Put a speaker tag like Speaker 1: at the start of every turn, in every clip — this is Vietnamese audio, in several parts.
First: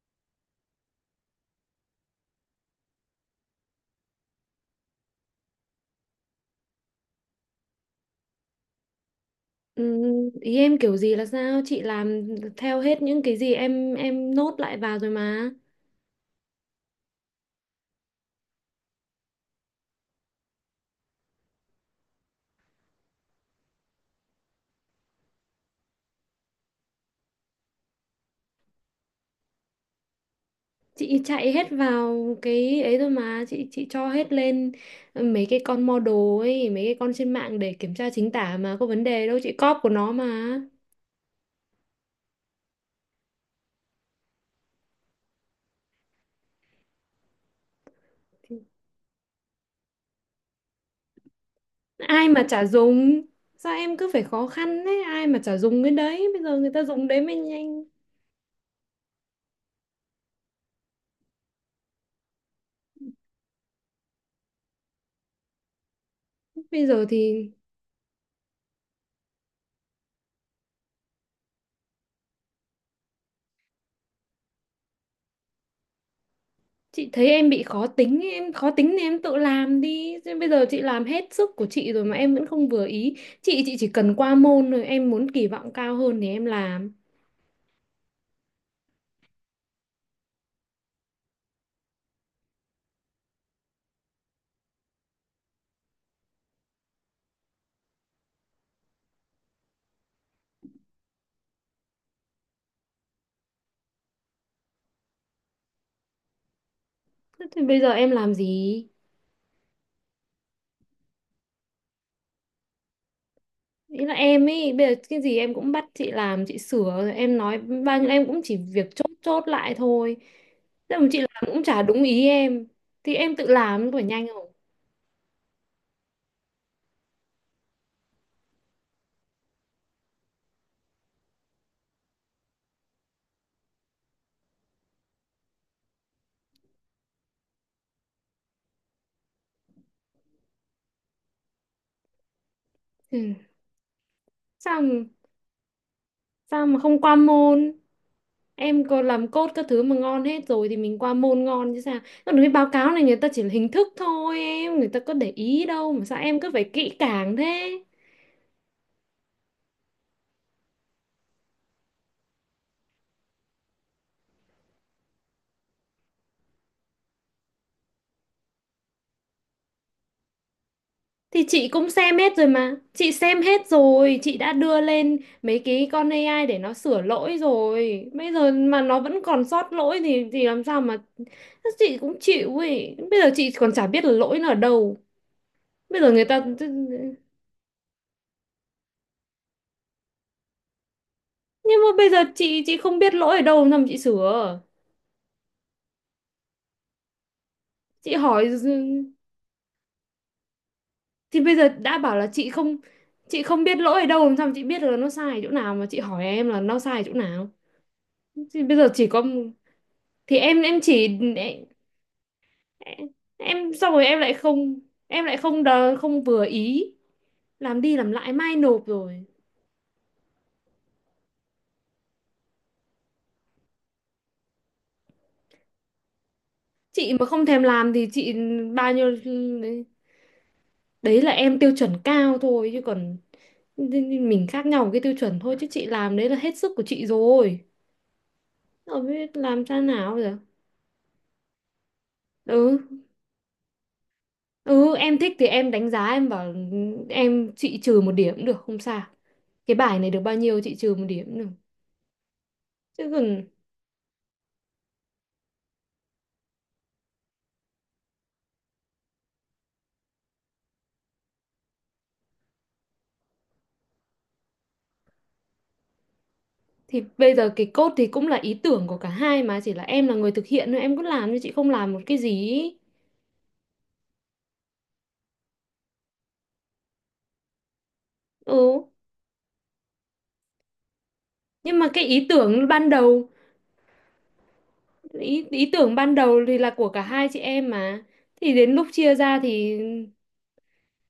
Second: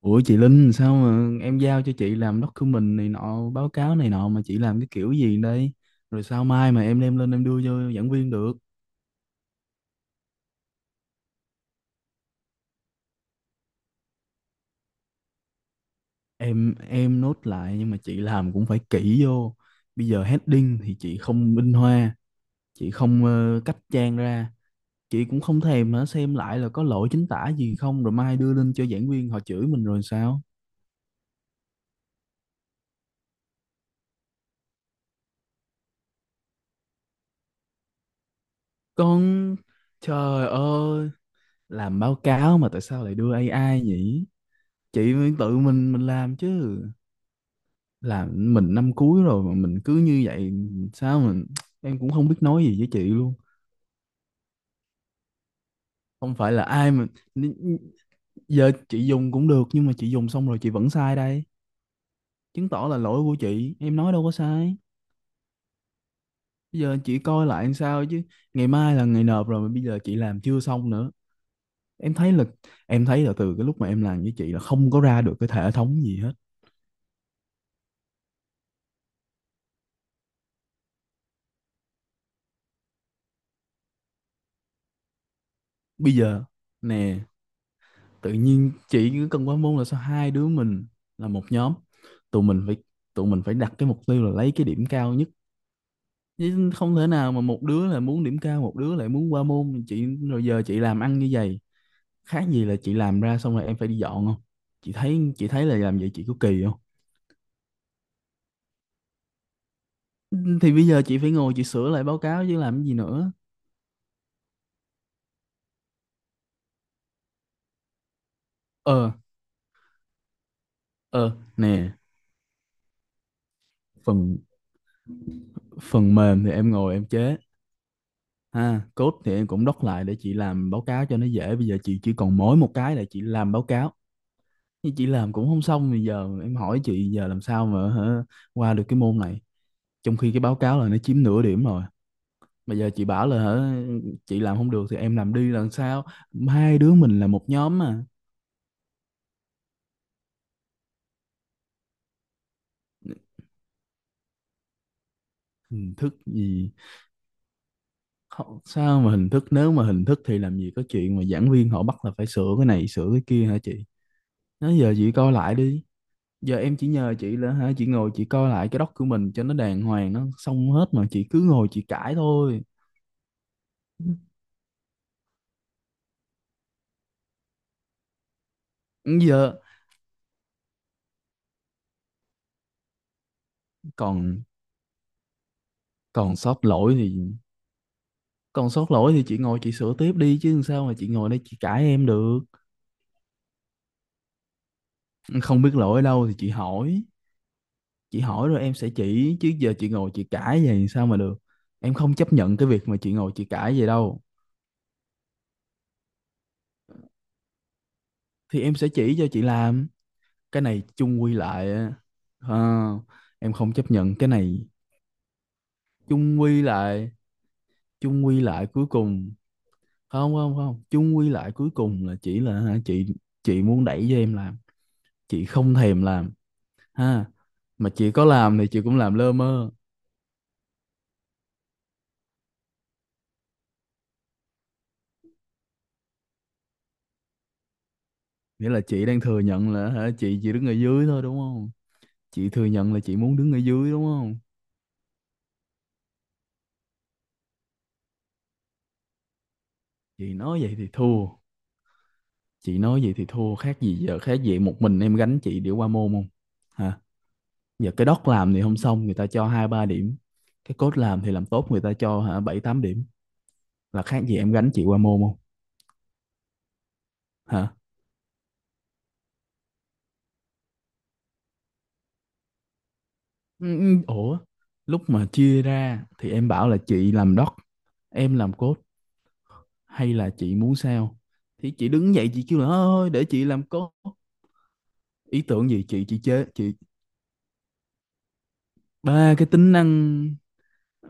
Speaker 1: Ủa chị Linh sao mà em giao cho chị làm document này nọ, báo cáo này nọ mà chị làm cái kiểu gì đây? Rồi sao mai mà em đem lên em đưa cho giảng viên được?
Speaker 2: Ừ, ý em kiểu gì là sao chị làm theo hết những cái gì em nốt lại vào rồi mà
Speaker 1: Em nốt lại nhưng mà chị làm cũng phải kỹ vô. Bây giờ heading thì chị không minh hoa, chị không cách trang ra, chị cũng không thèm hả xem lại là có lỗi chính tả gì không rồi mai đưa lên cho giảng viên họ chửi mình rồi sao?
Speaker 2: chị chạy hết vào cái ấy rồi mà chị cho hết lên mấy cái con model ấy mấy cái con trên mạng để kiểm tra chính tả mà có vấn đề đâu chị
Speaker 1: Con,
Speaker 2: cóp của nó
Speaker 1: trời
Speaker 2: mà.
Speaker 1: ơi, làm báo cáo mà tại sao lại đưa AI nhỉ? Chị phải tự mình làm chứ. Là mình năm cuối rồi mà mình cứ như vậy sao mà em cũng
Speaker 2: Ai
Speaker 1: không biết
Speaker 2: mà chả
Speaker 1: nói gì với chị
Speaker 2: dùng,
Speaker 1: luôn.
Speaker 2: sao em cứ phải khó khăn đấy, ai mà chả dùng cái đấy,
Speaker 1: Không
Speaker 2: bây
Speaker 1: phải
Speaker 2: giờ
Speaker 1: là
Speaker 2: người ta
Speaker 1: ai mà
Speaker 2: dùng đấy mới nhanh.
Speaker 1: giờ chị dùng cũng được nhưng mà chị dùng xong rồi chị vẫn sai đây, chứng tỏ là lỗi của chị, em nói đâu có sai. Bây
Speaker 2: Bây
Speaker 1: giờ
Speaker 2: giờ
Speaker 1: chị coi
Speaker 2: thì
Speaker 1: lại làm sao chứ, ngày mai là ngày nộp rồi mà bây giờ chị làm chưa xong nữa. em thấy là em thấy là từ cái lúc mà em làm với chị là không có ra được cái hệ thống gì hết.
Speaker 2: Chị thấy em bị khó tính, ấy, em khó tính thì em tự làm đi. Chứ bây giờ chị làm hết sức của chị rồi mà em vẫn không vừa ý. Chị chỉ cần qua môn, rồi em muốn kỳ vọng cao
Speaker 1: Bây
Speaker 2: hơn thì em
Speaker 1: giờ,
Speaker 2: làm.
Speaker 1: nè, tự nhiên chị cứ cần quá môn là sao? Hai đứa mình là một nhóm, tụi mình phải tụi mình phải đặt cái mục tiêu là lấy cái điểm cao nhất, chứ không thể nào mà một đứa là muốn điểm cao một đứa lại muốn qua môn. Chị, rồi giờ chị làm ăn như vậy khác gì là chị làm ra xong rồi em phải đi dọn không? Chị thấy là làm vậy chị có kỳ không?
Speaker 2: Thế thì bây giờ em làm gì?
Speaker 1: Thì bây giờ chị phải ngồi chị sửa lại báo cáo chứ làm cái gì nữa.
Speaker 2: Ý là em ấy, bây giờ cái gì em cũng bắt chị làm, chị sửa, rồi em nói bao nhiêu em cũng chỉ việc chốt
Speaker 1: Ờ.
Speaker 2: chốt lại thôi. Thế mà chị
Speaker 1: Ờ,
Speaker 2: làm cũng chả
Speaker 1: nè,
Speaker 2: đúng ý em. Thì em tự làm có phải nhanh
Speaker 1: phần
Speaker 2: không?
Speaker 1: phần mềm thì em ngồi em chế. À, code thì em cũng doc lại để chị làm báo cáo cho nó dễ. Bây giờ chị chỉ còn mỗi một cái là chị làm báo cáo. Nhưng chị làm cũng không xong. Bây giờ em hỏi chị giờ làm sao mà hả, qua được cái môn này. Trong khi cái báo cáo là nó chiếm nửa điểm rồi. Bây giờ chị bảo
Speaker 2: Ừ.
Speaker 1: là hả, chị làm không
Speaker 2: Sao
Speaker 1: được
Speaker 2: mà,
Speaker 1: thì em làm đi làm sao?
Speaker 2: sao
Speaker 1: Hai
Speaker 2: mà
Speaker 1: đứa
Speaker 2: không qua
Speaker 1: mình là một
Speaker 2: môn?
Speaker 1: nhóm mà.
Speaker 2: Em có làm code các thứ mà ngon hết rồi thì mình qua môn ngon chứ sao. Còn cái báo cáo này người ta chỉ là hình thức thôi em, người ta có để ý đâu
Speaker 1: Hình
Speaker 2: mà
Speaker 1: thức
Speaker 2: sao em cứ phải
Speaker 1: gì?
Speaker 2: kỹ càng thế.
Speaker 1: Sao mà hình thức? Nếu mà hình thức thì làm gì có chuyện mà giảng viên họ bắt là phải sửa cái này sửa cái kia hả chị? Nói giờ chị coi lại đi. Giờ em chỉ nhờ chị là hả, chị ngồi chị coi lại cái doc của mình cho nó đàng hoàng, nó xong hết, mà chị cứ
Speaker 2: Thì chị
Speaker 1: ngồi chị
Speaker 2: cũng
Speaker 1: cãi
Speaker 2: xem hết rồi
Speaker 1: thôi.
Speaker 2: mà, chị xem hết rồi, chị đã đưa lên mấy cái con AI để nó sửa lỗi rồi, bây giờ mà nó vẫn còn
Speaker 1: Giờ
Speaker 2: sót lỗi thì làm sao mà, chị cũng chịu ấy, bây giờ chị còn chả biết là lỗi
Speaker 1: còn
Speaker 2: nó ở đâu. Bây giờ người
Speaker 1: còn
Speaker 2: ta
Speaker 1: sót lỗi thì còn sót lỗi thì chị ngồi chị sửa tiếp đi chứ làm sao mà chị ngồi đây chị
Speaker 2: Nhưng
Speaker 1: cãi
Speaker 2: mà
Speaker 1: em
Speaker 2: bây giờ
Speaker 1: được.
Speaker 2: chị không biết lỗi ở đâu làm sao mà chị sửa.
Speaker 1: Không biết lỗi ở đâu thì chị hỏi,
Speaker 2: Chị
Speaker 1: chị
Speaker 2: hỏi?
Speaker 1: hỏi rồi em sẽ chỉ, chứ giờ chị ngồi chị cãi vậy sao mà được?
Speaker 2: Thì bây giờ
Speaker 1: Em
Speaker 2: đã
Speaker 1: không
Speaker 2: bảo là
Speaker 1: chấp
Speaker 2: chị
Speaker 1: nhận cái
Speaker 2: không,
Speaker 1: việc mà chị ngồi
Speaker 2: chị
Speaker 1: chị
Speaker 2: không
Speaker 1: cãi
Speaker 2: biết
Speaker 1: vậy
Speaker 2: lỗi ở
Speaker 1: đâu,
Speaker 2: đâu làm sao mà chị biết được là nó sai ở chỗ nào mà chị hỏi em là nó sai ở chỗ nào.
Speaker 1: thì
Speaker 2: Thì
Speaker 1: em
Speaker 2: bây giờ
Speaker 1: sẽ
Speaker 2: chỉ
Speaker 1: chỉ
Speaker 2: có,
Speaker 1: cho chị làm.
Speaker 2: thì em
Speaker 1: Cái
Speaker 2: em
Speaker 1: này
Speaker 2: chỉ
Speaker 1: chung quy
Speaker 2: em,
Speaker 1: lại á, ờ, em
Speaker 2: em
Speaker 1: không chấp
Speaker 2: xong rồi
Speaker 1: nhận
Speaker 2: em
Speaker 1: cái
Speaker 2: lại
Speaker 1: này.
Speaker 2: không, em lại không không
Speaker 1: chung
Speaker 2: vừa
Speaker 1: quy
Speaker 2: ý,
Speaker 1: lại
Speaker 2: làm đi làm
Speaker 1: Chung
Speaker 2: lại
Speaker 1: quy
Speaker 2: mai
Speaker 1: lại
Speaker 2: nộp
Speaker 1: cuối
Speaker 2: rồi.
Speaker 1: cùng, không, không, không, chung quy lại cuối cùng là chỉ là hả, chị muốn đẩy cho em làm, chị không thèm làm,
Speaker 2: Chị
Speaker 1: ha,
Speaker 2: mà không thèm
Speaker 1: mà
Speaker 2: làm thì
Speaker 1: chị có
Speaker 2: chị
Speaker 1: làm thì chị
Speaker 2: bao
Speaker 1: cũng
Speaker 2: nhiêu,
Speaker 1: làm lơ mơ.
Speaker 2: đấy, đấy là em tiêu chuẩn cao thôi, chứ còn mình khác nhau một cái tiêu chuẩn thôi, chứ chị làm đấy là hết sức của chị rồi.
Speaker 1: Nghĩa là
Speaker 2: Rồi
Speaker 1: chị đang
Speaker 2: biết
Speaker 1: thừa
Speaker 2: làm
Speaker 1: nhận
Speaker 2: sao
Speaker 1: là hả,
Speaker 2: nào giờ.
Speaker 1: chị chỉ đứng ở dưới thôi đúng không? Chị thừa
Speaker 2: Ừ.
Speaker 1: nhận là chị muốn đứng ở dưới đúng không?
Speaker 2: Ừ, em thích thì em đánh giá em bảo em, chị trừ một điểm cũng được, không sao. Cái bài này được bao
Speaker 1: Chị nói
Speaker 2: nhiêu
Speaker 1: vậy
Speaker 2: chị
Speaker 1: thì
Speaker 2: trừ một điểm
Speaker 1: thua,
Speaker 2: cũng được. Chứ còn
Speaker 1: khác gì giờ, khác gì một mình em gánh chị để qua môn không? Hả? Giờ cái doc làm thì không xong người ta cho hai ba điểm, cái code làm thì làm tốt người ta cho hả bảy tám điểm, là khác gì em gánh chị qua môn không?
Speaker 2: thì bây giờ
Speaker 1: Hả?
Speaker 2: cái code thì cũng là ý tưởng của cả hai mà, chỉ là em là người thực hiện thôi, em cứ làm nhưng chị không làm một cái gì. Ý.
Speaker 1: Ừ, ừ, ủa, lúc mà chia ra thì em bảo là chị làm doc, em làm code,
Speaker 2: Ừ.
Speaker 1: hay là chị muốn sao? Thì
Speaker 2: Nhưng mà
Speaker 1: chị
Speaker 2: cái
Speaker 1: đứng
Speaker 2: ý
Speaker 1: dậy chị kêu là
Speaker 2: tưởng ban
Speaker 1: thôi để
Speaker 2: đầu,
Speaker 1: chị làm code. Ý
Speaker 2: ý, ý
Speaker 1: tưởng gì
Speaker 2: tưởng
Speaker 1: chị,
Speaker 2: ban
Speaker 1: chị
Speaker 2: đầu
Speaker 1: chế
Speaker 2: thì là
Speaker 1: chị
Speaker 2: của cả hai chị em mà. Thì đến lúc chia
Speaker 1: ba
Speaker 2: ra
Speaker 1: cái tính
Speaker 2: thì
Speaker 1: năng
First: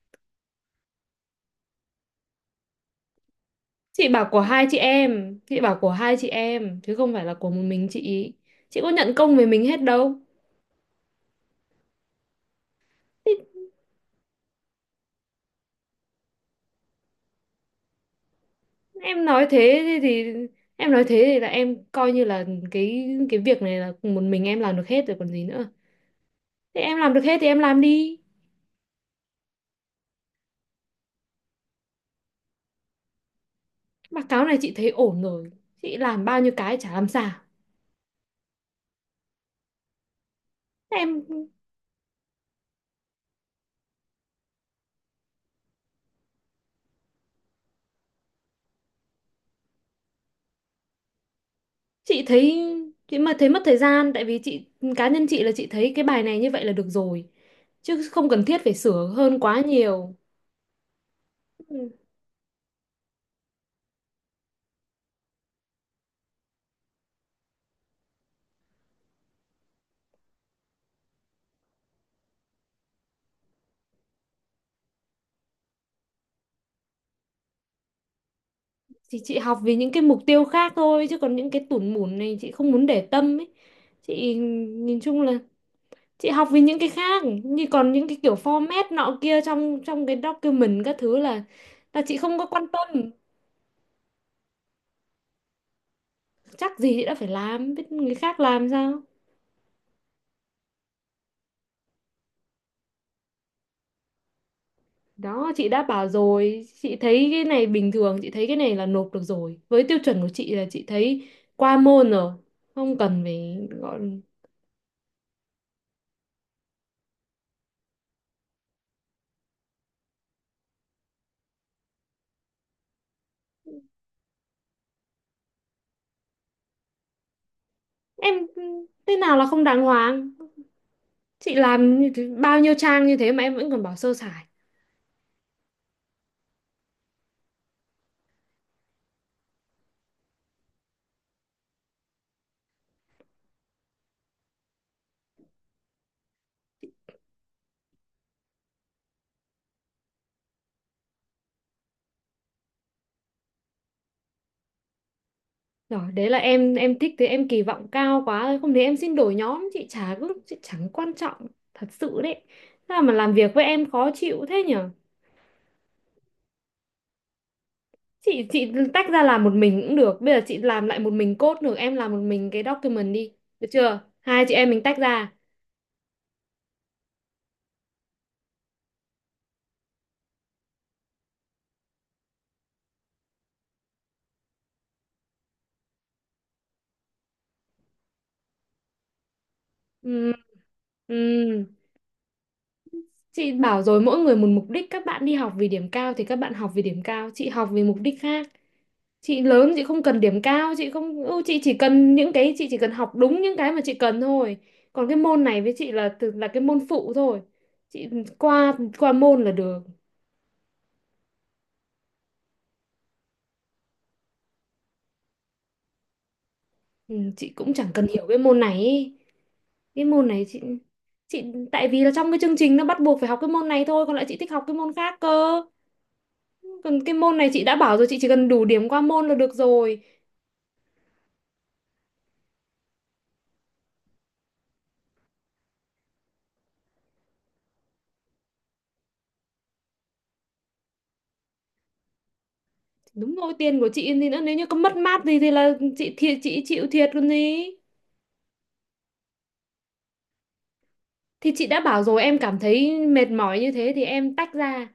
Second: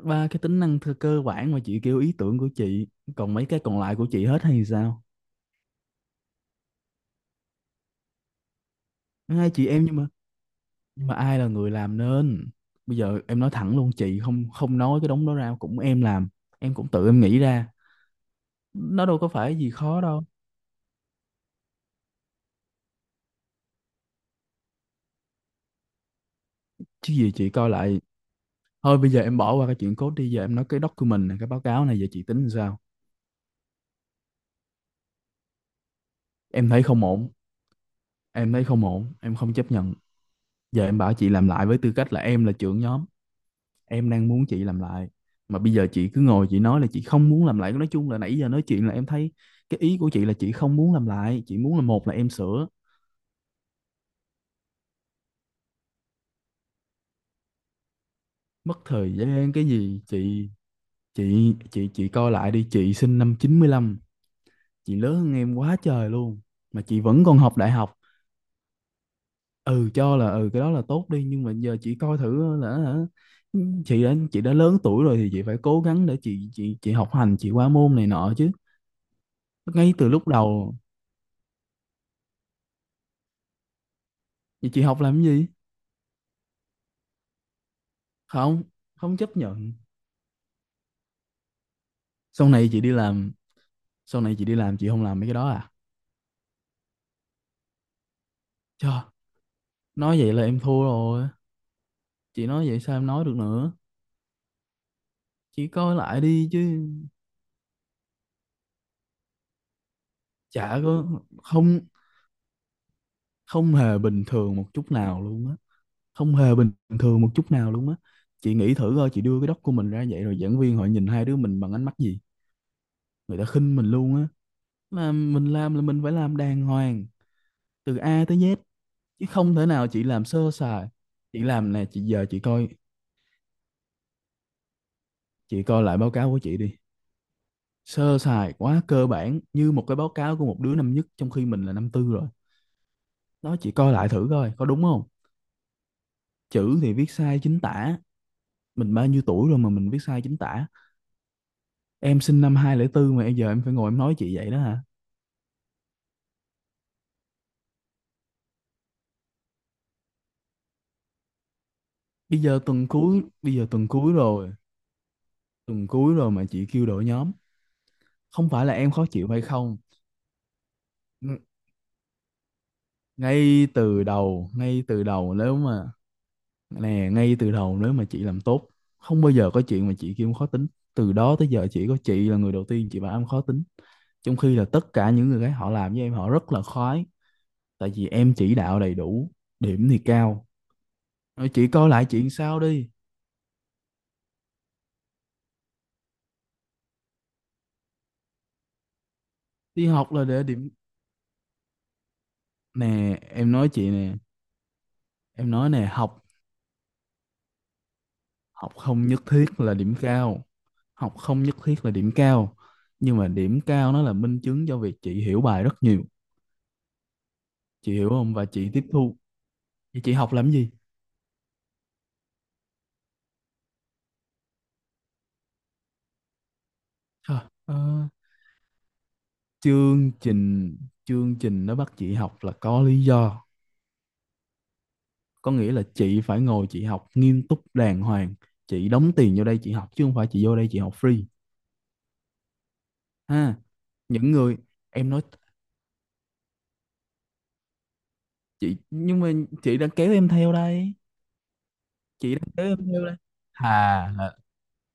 Speaker 1: ba cái tính năng thơ- cơ bản mà chị kêu ý tưởng của chị, còn mấy cái còn lại của
Speaker 2: chị
Speaker 1: chị
Speaker 2: bảo của
Speaker 1: hết hay
Speaker 2: hai chị
Speaker 1: sao?
Speaker 2: em, chị bảo của hai chị em chứ không phải là của một mình chị. Chị có nhận công về
Speaker 1: Hai
Speaker 2: mình
Speaker 1: chị
Speaker 2: hết
Speaker 1: em nhưng mà,
Speaker 2: đâu.
Speaker 1: nhưng mà ai là người làm nên, bây giờ em nói thẳng luôn, chị không, không nói cái đống đó ra cũng em làm, em cũng tự em nghĩ ra, nó đâu
Speaker 2: Em
Speaker 1: có
Speaker 2: nói
Speaker 1: phải gì
Speaker 2: thế
Speaker 1: khó đâu.
Speaker 2: thì em nói thế thì là em coi như là cái việc này là một mình em làm được hết rồi còn gì nữa. Thế em làm
Speaker 1: Chứ
Speaker 2: được
Speaker 1: gì
Speaker 2: hết thì
Speaker 1: chị
Speaker 2: em
Speaker 1: coi
Speaker 2: làm
Speaker 1: lại.
Speaker 2: đi.
Speaker 1: Thôi bây giờ em bỏ qua cái chuyện code đi, giờ em nói cái document này, cái báo cáo này, giờ chị tính làm sao?
Speaker 2: Báo cáo này chị thấy ổn rồi, chị làm bao nhiêu
Speaker 1: Em
Speaker 2: cái
Speaker 1: thấy
Speaker 2: chả
Speaker 1: không
Speaker 2: làm
Speaker 1: ổn,
Speaker 2: sao.
Speaker 1: em không chấp nhận. Giờ em bảo
Speaker 2: Em,
Speaker 1: chị làm lại, với tư cách là em là trưởng nhóm, em đang muốn chị làm lại, mà bây giờ chị cứ ngồi chị nói là chị không muốn làm lại. Nói chung là nãy giờ nói chuyện là em thấy cái ý của chị là chị không muốn làm lại, chị muốn là một là
Speaker 2: chị
Speaker 1: em
Speaker 2: thấy,
Speaker 1: sửa.
Speaker 2: chị mà thấy mất thời gian tại vì chị, cá nhân chị là chị thấy cái bài này như vậy là được rồi, chứ không cần thiết phải
Speaker 1: Mất
Speaker 2: sửa
Speaker 1: thời
Speaker 2: hơn
Speaker 1: gian
Speaker 2: quá
Speaker 1: cái gì
Speaker 2: nhiều.
Speaker 1: chị chị
Speaker 2: Ừ,
Speaker 1: chị chị coi lại đi, chị sinh năm chín mươi lăm, chị lớn hơn em quá trời luôn mà chị vẫn còn học đại học. Ừ, cho là ừ cái đó là tốt đi, nhưng mà giờ chị coi thử là hả, chị đã lớn tuổi rồi thì chị phải cố gắng để chị học hành, chị qua môn này nọ chứ.
Speaker 2: thì chị học vì những
Speaker 1: Ngay
Speaker 2: cái
Speaker 1: từ
Speaker 2: mục
Speaker 1: lúc
Speaker 2: tiêu khác
Speaker 1: đầu
Speaker 2: thôi, chứ còn những cái tủn mủn này chị không muốn để tâm ấy. Chị,
Speaker 1: thì chị
Speaker 2: nhìn
Speaker 1: học làm
Speaker 2: chung
Speaker 1: cái
Speaker 2: là
Speaker 1: gì?
Speaker 2: chị học với những cái khác, như còn những cái kiểu
Speaker 1: Không,
Speaker 2: format
Speaker 1: không
Speaker 2: nọ
Speaker 1: chấp
Speaker 2: kia
Speaker 1: nhận.
Speaker 2: trong trong cái document các thứ là chị không có
Speaker 1: Sau
Speaker 2: quan
Speaker 1: này chị đi
Speaker 2: tâm.
Speaker 1: làm, chị không làm mấy cái đó à?
Speaker 2: Chắc gì chị đã phải làm, biết người khác làm
Speaker 1: Trời,
Speaker 2: sao.
Speaker 1: nói vậy là em thua rồi, chị nói vậy sao em nói được nữa?
Speaker 2: Đó chị
Speaker 1: Chị
Speaker 2: đã
Speaker 1: coi
Speaker 2: bảo
Speaker 1: lại đi
Speaker 2: rồi,
Speaker 1: chứ.
Speaker 2: chị thấy cái này bình thường, chị thấy cái này là nộp được rồi, với tiêu chuẩn của chị là
Speaker 1: Chả
Speaker 2: chị
Speaker 1: có,
Speaker 2: thấy qua
Speaker 1: không,
Speaker 2: môn rồi, không cần phải
Speaker 1: không hề
Speaker 2: gọi
Speaker 1: bình thường một chút nào luôn á không hề bình thường một chút nào luôn á. Chị nghĩ thử coi, chị đưa cái doc của mình ra vậy rồi giảng viên họ nhìn hai đứa mình bằng ánh mắt gì? Người ta khinh mình luôn á. Mà mình làm là mình phải làm đàng hoàng, từ A tới
Speaker 2: em.
Speaker 1: Z,
Speaker 2: Thế
Speaker 1: chứ
Speaker 2: nào là
Speaker 1: không
Speaker 2: không
Speaker 1: thể
Speaker 2: đàng
Speaker 1: nào chị làm
Speaker 2: hoàng?
Speaker 1: sơ sài. Chị
Speaker 2: Chị
Speaker 1: làm, nè,
Speaker 2: làm
Speaker 1: chị,
Speaker 2: như
Speaker 1: giờ
Speaker 2: thế-
Speaker 1: chị
Speaker 2: Bao
Speaker 1: coi,
Speaker 2: nhiêu trang như thế mà em vẫn còn bảo sơ sài.
Speaker 1: chị coi lại báo cáo của chị đi, sơ sài quá, cơ bản như một cái báo cáo của một đứa năm nhất trong khi mình là năm tư rồi. Đó, chị coi lại thử coi có đúng không. Chữ thì viết sai chính tả, mình bao nhiêu tuổi rồi mà mình viết sai chính tả? Em sinh năm 2004 mà bây giờ em phải ngồi em nói chị vậy đó hả?
Speaker 2: Rồi, đấy là em thích thế, em kỳ vọng cao quá thôi. Không thì em xin đổi nhóm, chị chả cứ, chị chẳng quan trọng thật sự đấy. Sao mà làm việc
Speaker 1: Bây
Speaker 2: với
Speaker 1: giờ tuần
Speaker 2: em khó
Speaker 1: cuối
Speaker 2: chịu
Speaker 1: rồi,
Speaker 2: thế nhở?
Speaker 1: tuần cuối rồi mà chị kêu đổi nhóm?
Speaker 2: Chị
Speaker 1: Không phải
Speaker 2: chị
Speaker 1: là em
Speaker 2: tách
Speaker 1: khó
Speaker 2: ra
Speaker 1: chịu hay
Speaker 2: làm một
Speaker 1: không.
Speaker 2: mình cũng được. Bây giờ chị làm lại một mình
Speaker 1: Ng-
Speaker 2: code được, em làm một mình cái document đi.
Speaker 1: ngay
Speaker 2: Được chưa?
Speaker 1: từ
Speaker 2: Hai
Speaker 1: đầu
Speaker 2: chị em mình
Speaker 1: ngay
Speaker 2: tách
Speaker 1: từ
Speaker 2: ra.
Speaker 1: đầu nếu mà nè Ngay từ đầu nếu mà chị làm tốt, không bao giờ có chuyện mà chị kêu em khó tính. Từ đó tới giờ chỉ có chị là người đầu tiên chị bảo em khó tính, trong khi là tất cả những người khác họ làm với em họ rất là khoái, tại vì em chỉ đạo đầy đủ, điểm thì
Speaker 2: Ừ,
Speaker 1: cao.
Speaker 2: ừ.
Speaker 1: Rồi chị coi lại chuyện sau đi.
Speaker 2: Chị bảo rồi, mỗi người một mục đích, các bạn đi học vì điểm cao thì các bạn học vì điểm cao, chị học vì mục đích khác. Chị lớn, chị
Speaker 1: Đi
Speaker 2: không
Speaker 1: học
Speaker 2: cần
Speaker 1: là
Speaker 2: điểm
Speaker 1: để điểm.
Speaker 2: cao, chị không chị chỉ cần những cái, chị chỉ cần học
Speaker 1: Nè,
Speaker 2: đúng
Speaker 1: em
Speaker 2: những
Speaker 1: nói
Speaker 2: cái mà
Speaker 1: chị
Speaker 2: chị
Speaker 1: nè,
Speaker 2: cần thôi. Còn cái môn
Speaker 1: em
Speaker 2: này
Speaker 1: nói
Speaker 2: với
Speaker 1: nè,
Speaker 2: chị là
Speaker 1: học,
Speaker 2: từ là cái môn phụ thôi. Chị
Speaker 1: học
Speaker 2: qua,
Speaker 1: không
Speaker 2: qua
Speaker 1: nhất
Speaker 2: môn là
Speaker 1: thiết là
Speaker 2: được.
Speaker 1: điểm cao học không nhất thiết là điểm cao, nhưng mà điểm cao nó là minh chứng cho việc chị hiểu bài rất nhiều,
Speaker 2: Ừ, chị cũng chẳng
Speaker 1: chị
Speaker 2: cần
Speaker 1: hiểu
Speaker 2: hiểu
Speaker 1: không,
Speaker 2: cái
Speaker 1: và
Speaker 2: môn
Speaker 1: chị
Speaker 2: này
Speaker 1: tiếp
Speaker 2: ý.
Speaker 1: thu. Vậy
Speaker 2: Cái
Speaker 1: chị
Speaker 2: môn
Speaker 1: học
Speaker 2: này
Speaker 1: làm
Speaker 2: chị
Speaker 1: gì?
Speaker 2: chị tại vì là trong cái chương trình nó bắt buộc phải học cái môn này thôi, còn lại chị thích học cái môn khác cơ. Còn cái môn
Speaker 1: Hả?
Speaker 2: này chị
Speaker 1: Ờ,
Speaker 2: đã bảo rồi, chị chỉ cần đủ điểm qua môn là được rồi.
Speaker 1: chương trình chương trình nó bắt chị học là có lý do, có nghĩa là chị phải ngồi chị học nghiêm túc đàng hoàng. Chị đóng tiền vô đây chị học, chứ không phải chị vô đây chị học free.
Speaker 2: Đúng rồi,
Speaker 1: Ha,
Speaker 2: tiền của chị thì
Speaker 1: những
Speaker 2: nữa, nếu
Speaker 1: người,
Speaker 2: như có mất
Speaker 1: em nói,
Speaker 2: mát gì thì là chị thiệt, chị chịu thiệt còn gì.
Speaker 1: chị, nhưng mà chị đã kéo em theo đây.
Speaker 2: Thì chị đã bảo rồi, em cảm
Speaker 1: Để em nêu
Speaker 2: thấy
Speaker 1: lên.
Speaker 2: mệt mỏi như thế thì
Speaker 1: thà là,
Speaker 2: em tách ra,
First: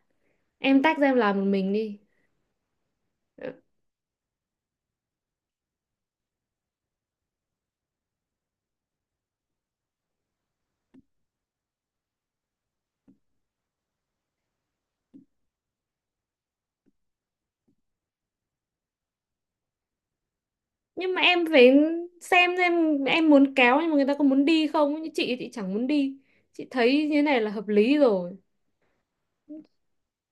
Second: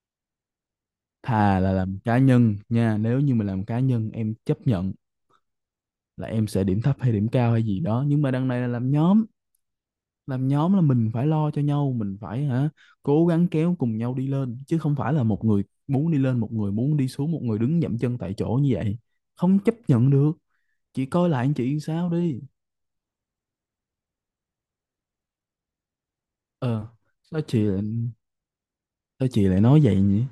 Speaker 2: em tách ra em làm một
Speaker 1: thà là
Speaker 2: mình
Speaker 1: làm
Speaker 2: đi.
Speaker 1: cá nhân nha, nếu như mà
Speaker 2: Ờ,
Speaker 1: làm cá nhân em chấp nhận là em sẽ điểm thấp hay điểm cao hay gì đó, nhưng mà đằng này là làm nhóm. Làm nhóm là mình phải lo cho nhau, mình phải hả, cố gắng kéo cùng nhau đi lên, chứ không phải là một người muốn đi lên, một người muốn đi xuống, một người đứng dậm chân tại chỗ như vậy. Không chấp nhận được. Chị
Speaker 2: nhưng mà
Speaker 1: coi
Speaker 2: em
Speaker 1: lại anh
Speaker 2: phải
Speaker 1: chị sao đi.
Speaker 2: xem em muốn kéo nhưng mà người ta có muốn đi không? Như chị chẳng muốn đi. Chị
Speaker 1: Ờ,
Speaker 2: thấy như thế này
Speaker 1: sao
Speaker 2: là
Speaker 1: chị
Speaker 2: hợp lý
Speaker 1: lại-
Speaker 2: rồi.
Speaker 1: sao chị lại nói vậy nhỉ?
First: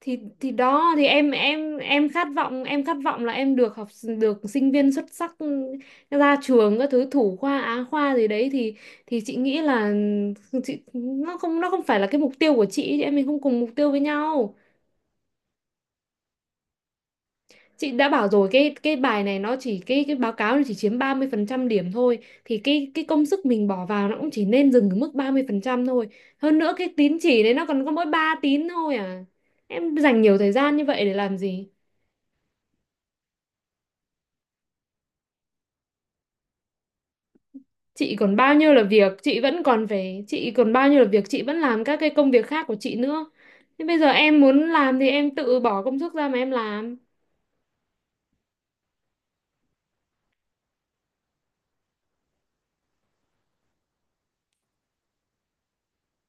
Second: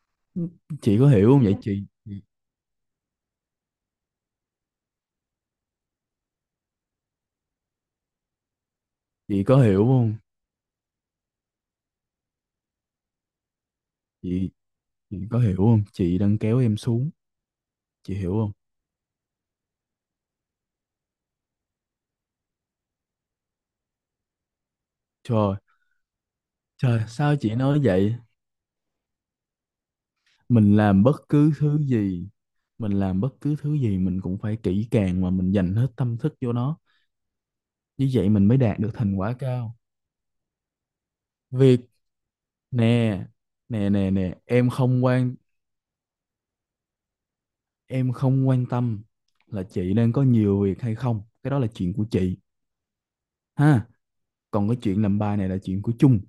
Speaker 2: Thì đó
Speaker 1: Chị
Speaker 2: thì
Speaker 1: có
Speaker 2: em
Speaker 1: hiểu không vậy
Speaker 2: em em khát vọng, em khát vọng là em được học, được sinh viên xuất sắc ra trường các thứ, thủ khoa á khoa gì đấy thì chị
Speaker 1: chị có
Speaker 2: nghĩ
Speaker 1: hiểu
Speaker 2: là
Speaker 1: không
Speaker 2: ừ, chị nó không, nó không phải là cái mục tiêu của chị em mình không cùng mục tiêu với
Speaker 1: chị
Speaker 2: nhau.
Speaker 1: chị có hiểu không, chị đang kéo em xuống,
Speaker 2: Chị đã
Speaker 1: chị
Speaker 2: bảo
Speaker 1: hiểu
Speaker 2: rồi
Speaker 1: không?
Speaker 2: cái bài này nó chỉ, cái báo cáo này chỉ chiếm 30% điểm thôi, thì cái công sức mình bỏ vào nó cũng chỉ nên dừng ở mức ba mươi
Speaker 1: Trời,
Speaker 2: phần trăm thôi. Hơn nữa cái
Speaker 1: trời
Speaker 2: tín
Speaker 1: sao
Speaker 2: chỉ đấy
Speaker 1: chị
Speaker 2: nó
Speaker 1: nói
Speaker 2: còn có mỗi
Speaker 1: vậy?
Speaker 2: 3 tín thôi à. Em dành nhiều thời gian
Speaker 1: Mình
Speaker 2: như
Speaker 1: làm
Speaker 2: vậy để
Speaker 1: bất
Speaker 2: làm
Speaker 1: cứ
Speaker 2: gì?
Speaker 1: thứ gì, mình cũng phải kỹ càng mà, mình dành hết tâm thức vô nó, như
Speaker 2: Chị
Speaker 1: vậy
Speaker 2: còn
Speaker 1: mình
Speaker 2: bao
Speaker 1: mới
Speaker 2: nhiêu
Speaker 1: đạt
Speaker 2: là
Speaker 1: được
Speaker 2: việc,
Speaker 1: thành quả
Speaker 2: chị vẫn
Speaker 1: cao.
Speaker 2: còn phải, chị còn bao nhiêu là việc, chị vẫn
Speaker 1: Việc,
Speaker 2: làm các cái công việc khác của chị
Speaker 1: nè
Speaker 2: nữa. Thế
Speaker 1: nè
Speaker 2: bây giờ
Speaker 1: nè nè
Speaker 2: em muốn làm thì em tự bỏ công sức ra mà em làm.
Speaker 1: em không quan tâm là chị đang có nhiều việc hay không, cái đó là chuyện của chị, ha. Còn cái chuyện làm bài này là chuyện của chung.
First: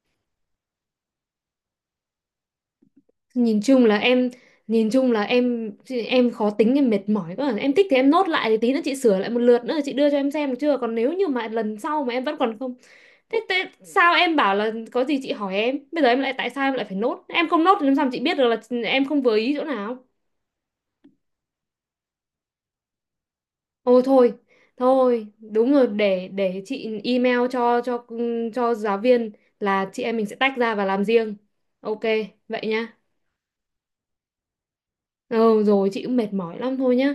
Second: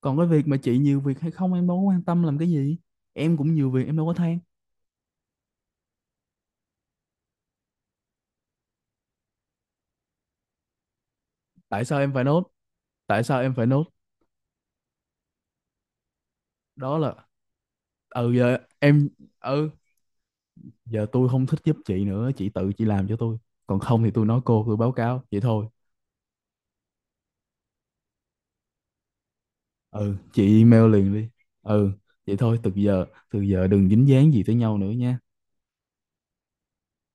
Speaker 1: Còn cái việc mà chị nhiều việc hay không em đâu có quan tâm làm cái gì, em cũng
Speaker 2: nhìn
Speaker 1: nhiều
Speaker 2: chung
Speaker 1: việc
Speaker 2: là
Speaker 1: em đâu có
Speaker 2: em
Speaker 1: than.
Speaker 2: nhìn chung là em em khó tính, em mệt mỏi quá, em thích thì em nốt lại thì tí nữa chị sửa lại một lượt nữa chị đưa cho em xem được chưa, còn nếu như mà lần
Speaker 1: tại sao
Speaker 2: sau mà
Speaker 1: em
Speaker 2: em
Speaker 1: phải
Speaker 2: vẫn
Speaker 1: nốt
Speaker 2: còn không.
Speaker 1: tại
Speaker 2: Thế,
Speaker 1: sao em
Speaker 2: thế
Speaker 1: phải nốt
Speaker 2: sao em bảo là có gì chị hỏi em, bây giờ em lại tại sao em lại phải
Speaker 1: Đó là,
Speaker 2: nốt, em không nốt thì làm sao mà chị
Speaker 1: ừ
Speaker 2: biết được
Speaker 1: giờ
Speaker 2: là em
Speaker 1: em,
Speaker 2: không vừa ý chỗ
Speaker 1: ừ,
Speaker 2: nào.
Speaker 1: giờ tôi không thích giúp chị nữa, chị tự chị làm cho tôi. Còn
Speaker 2: Ôi
Speaker 1: không thì tôi
Speaker 2: thôi,
Speaker 1: nói cô, tôi báo cáo
Speaker 2: thôi
Speaker 1: vậy thôi.
Speaker 2: đúng rồi, để chị email cho giáo viên là chị em
Speaker 1: Ừ,
Speaker 2: mình sẽ tách
Speaker 1: chị
Speaker 2: ra và
Speaker 1: email
Speaker 2: làm
Speaker 1: liền đi.
Speaker 2: riêng.
Speaker 1: Ừ,
Speaker 2: Ok.
Speaker 1: vậy thôi,
Speaker 2: Vậy
Speaker 1: từ
Speaker 2: nhá.
Speaker 1: giờ từ giờ đừng dính dáng gì tới nhau nữa nha.
Speaker 2: Ừ, rồi chị cũng mệt mỏi lắm thôi nhá.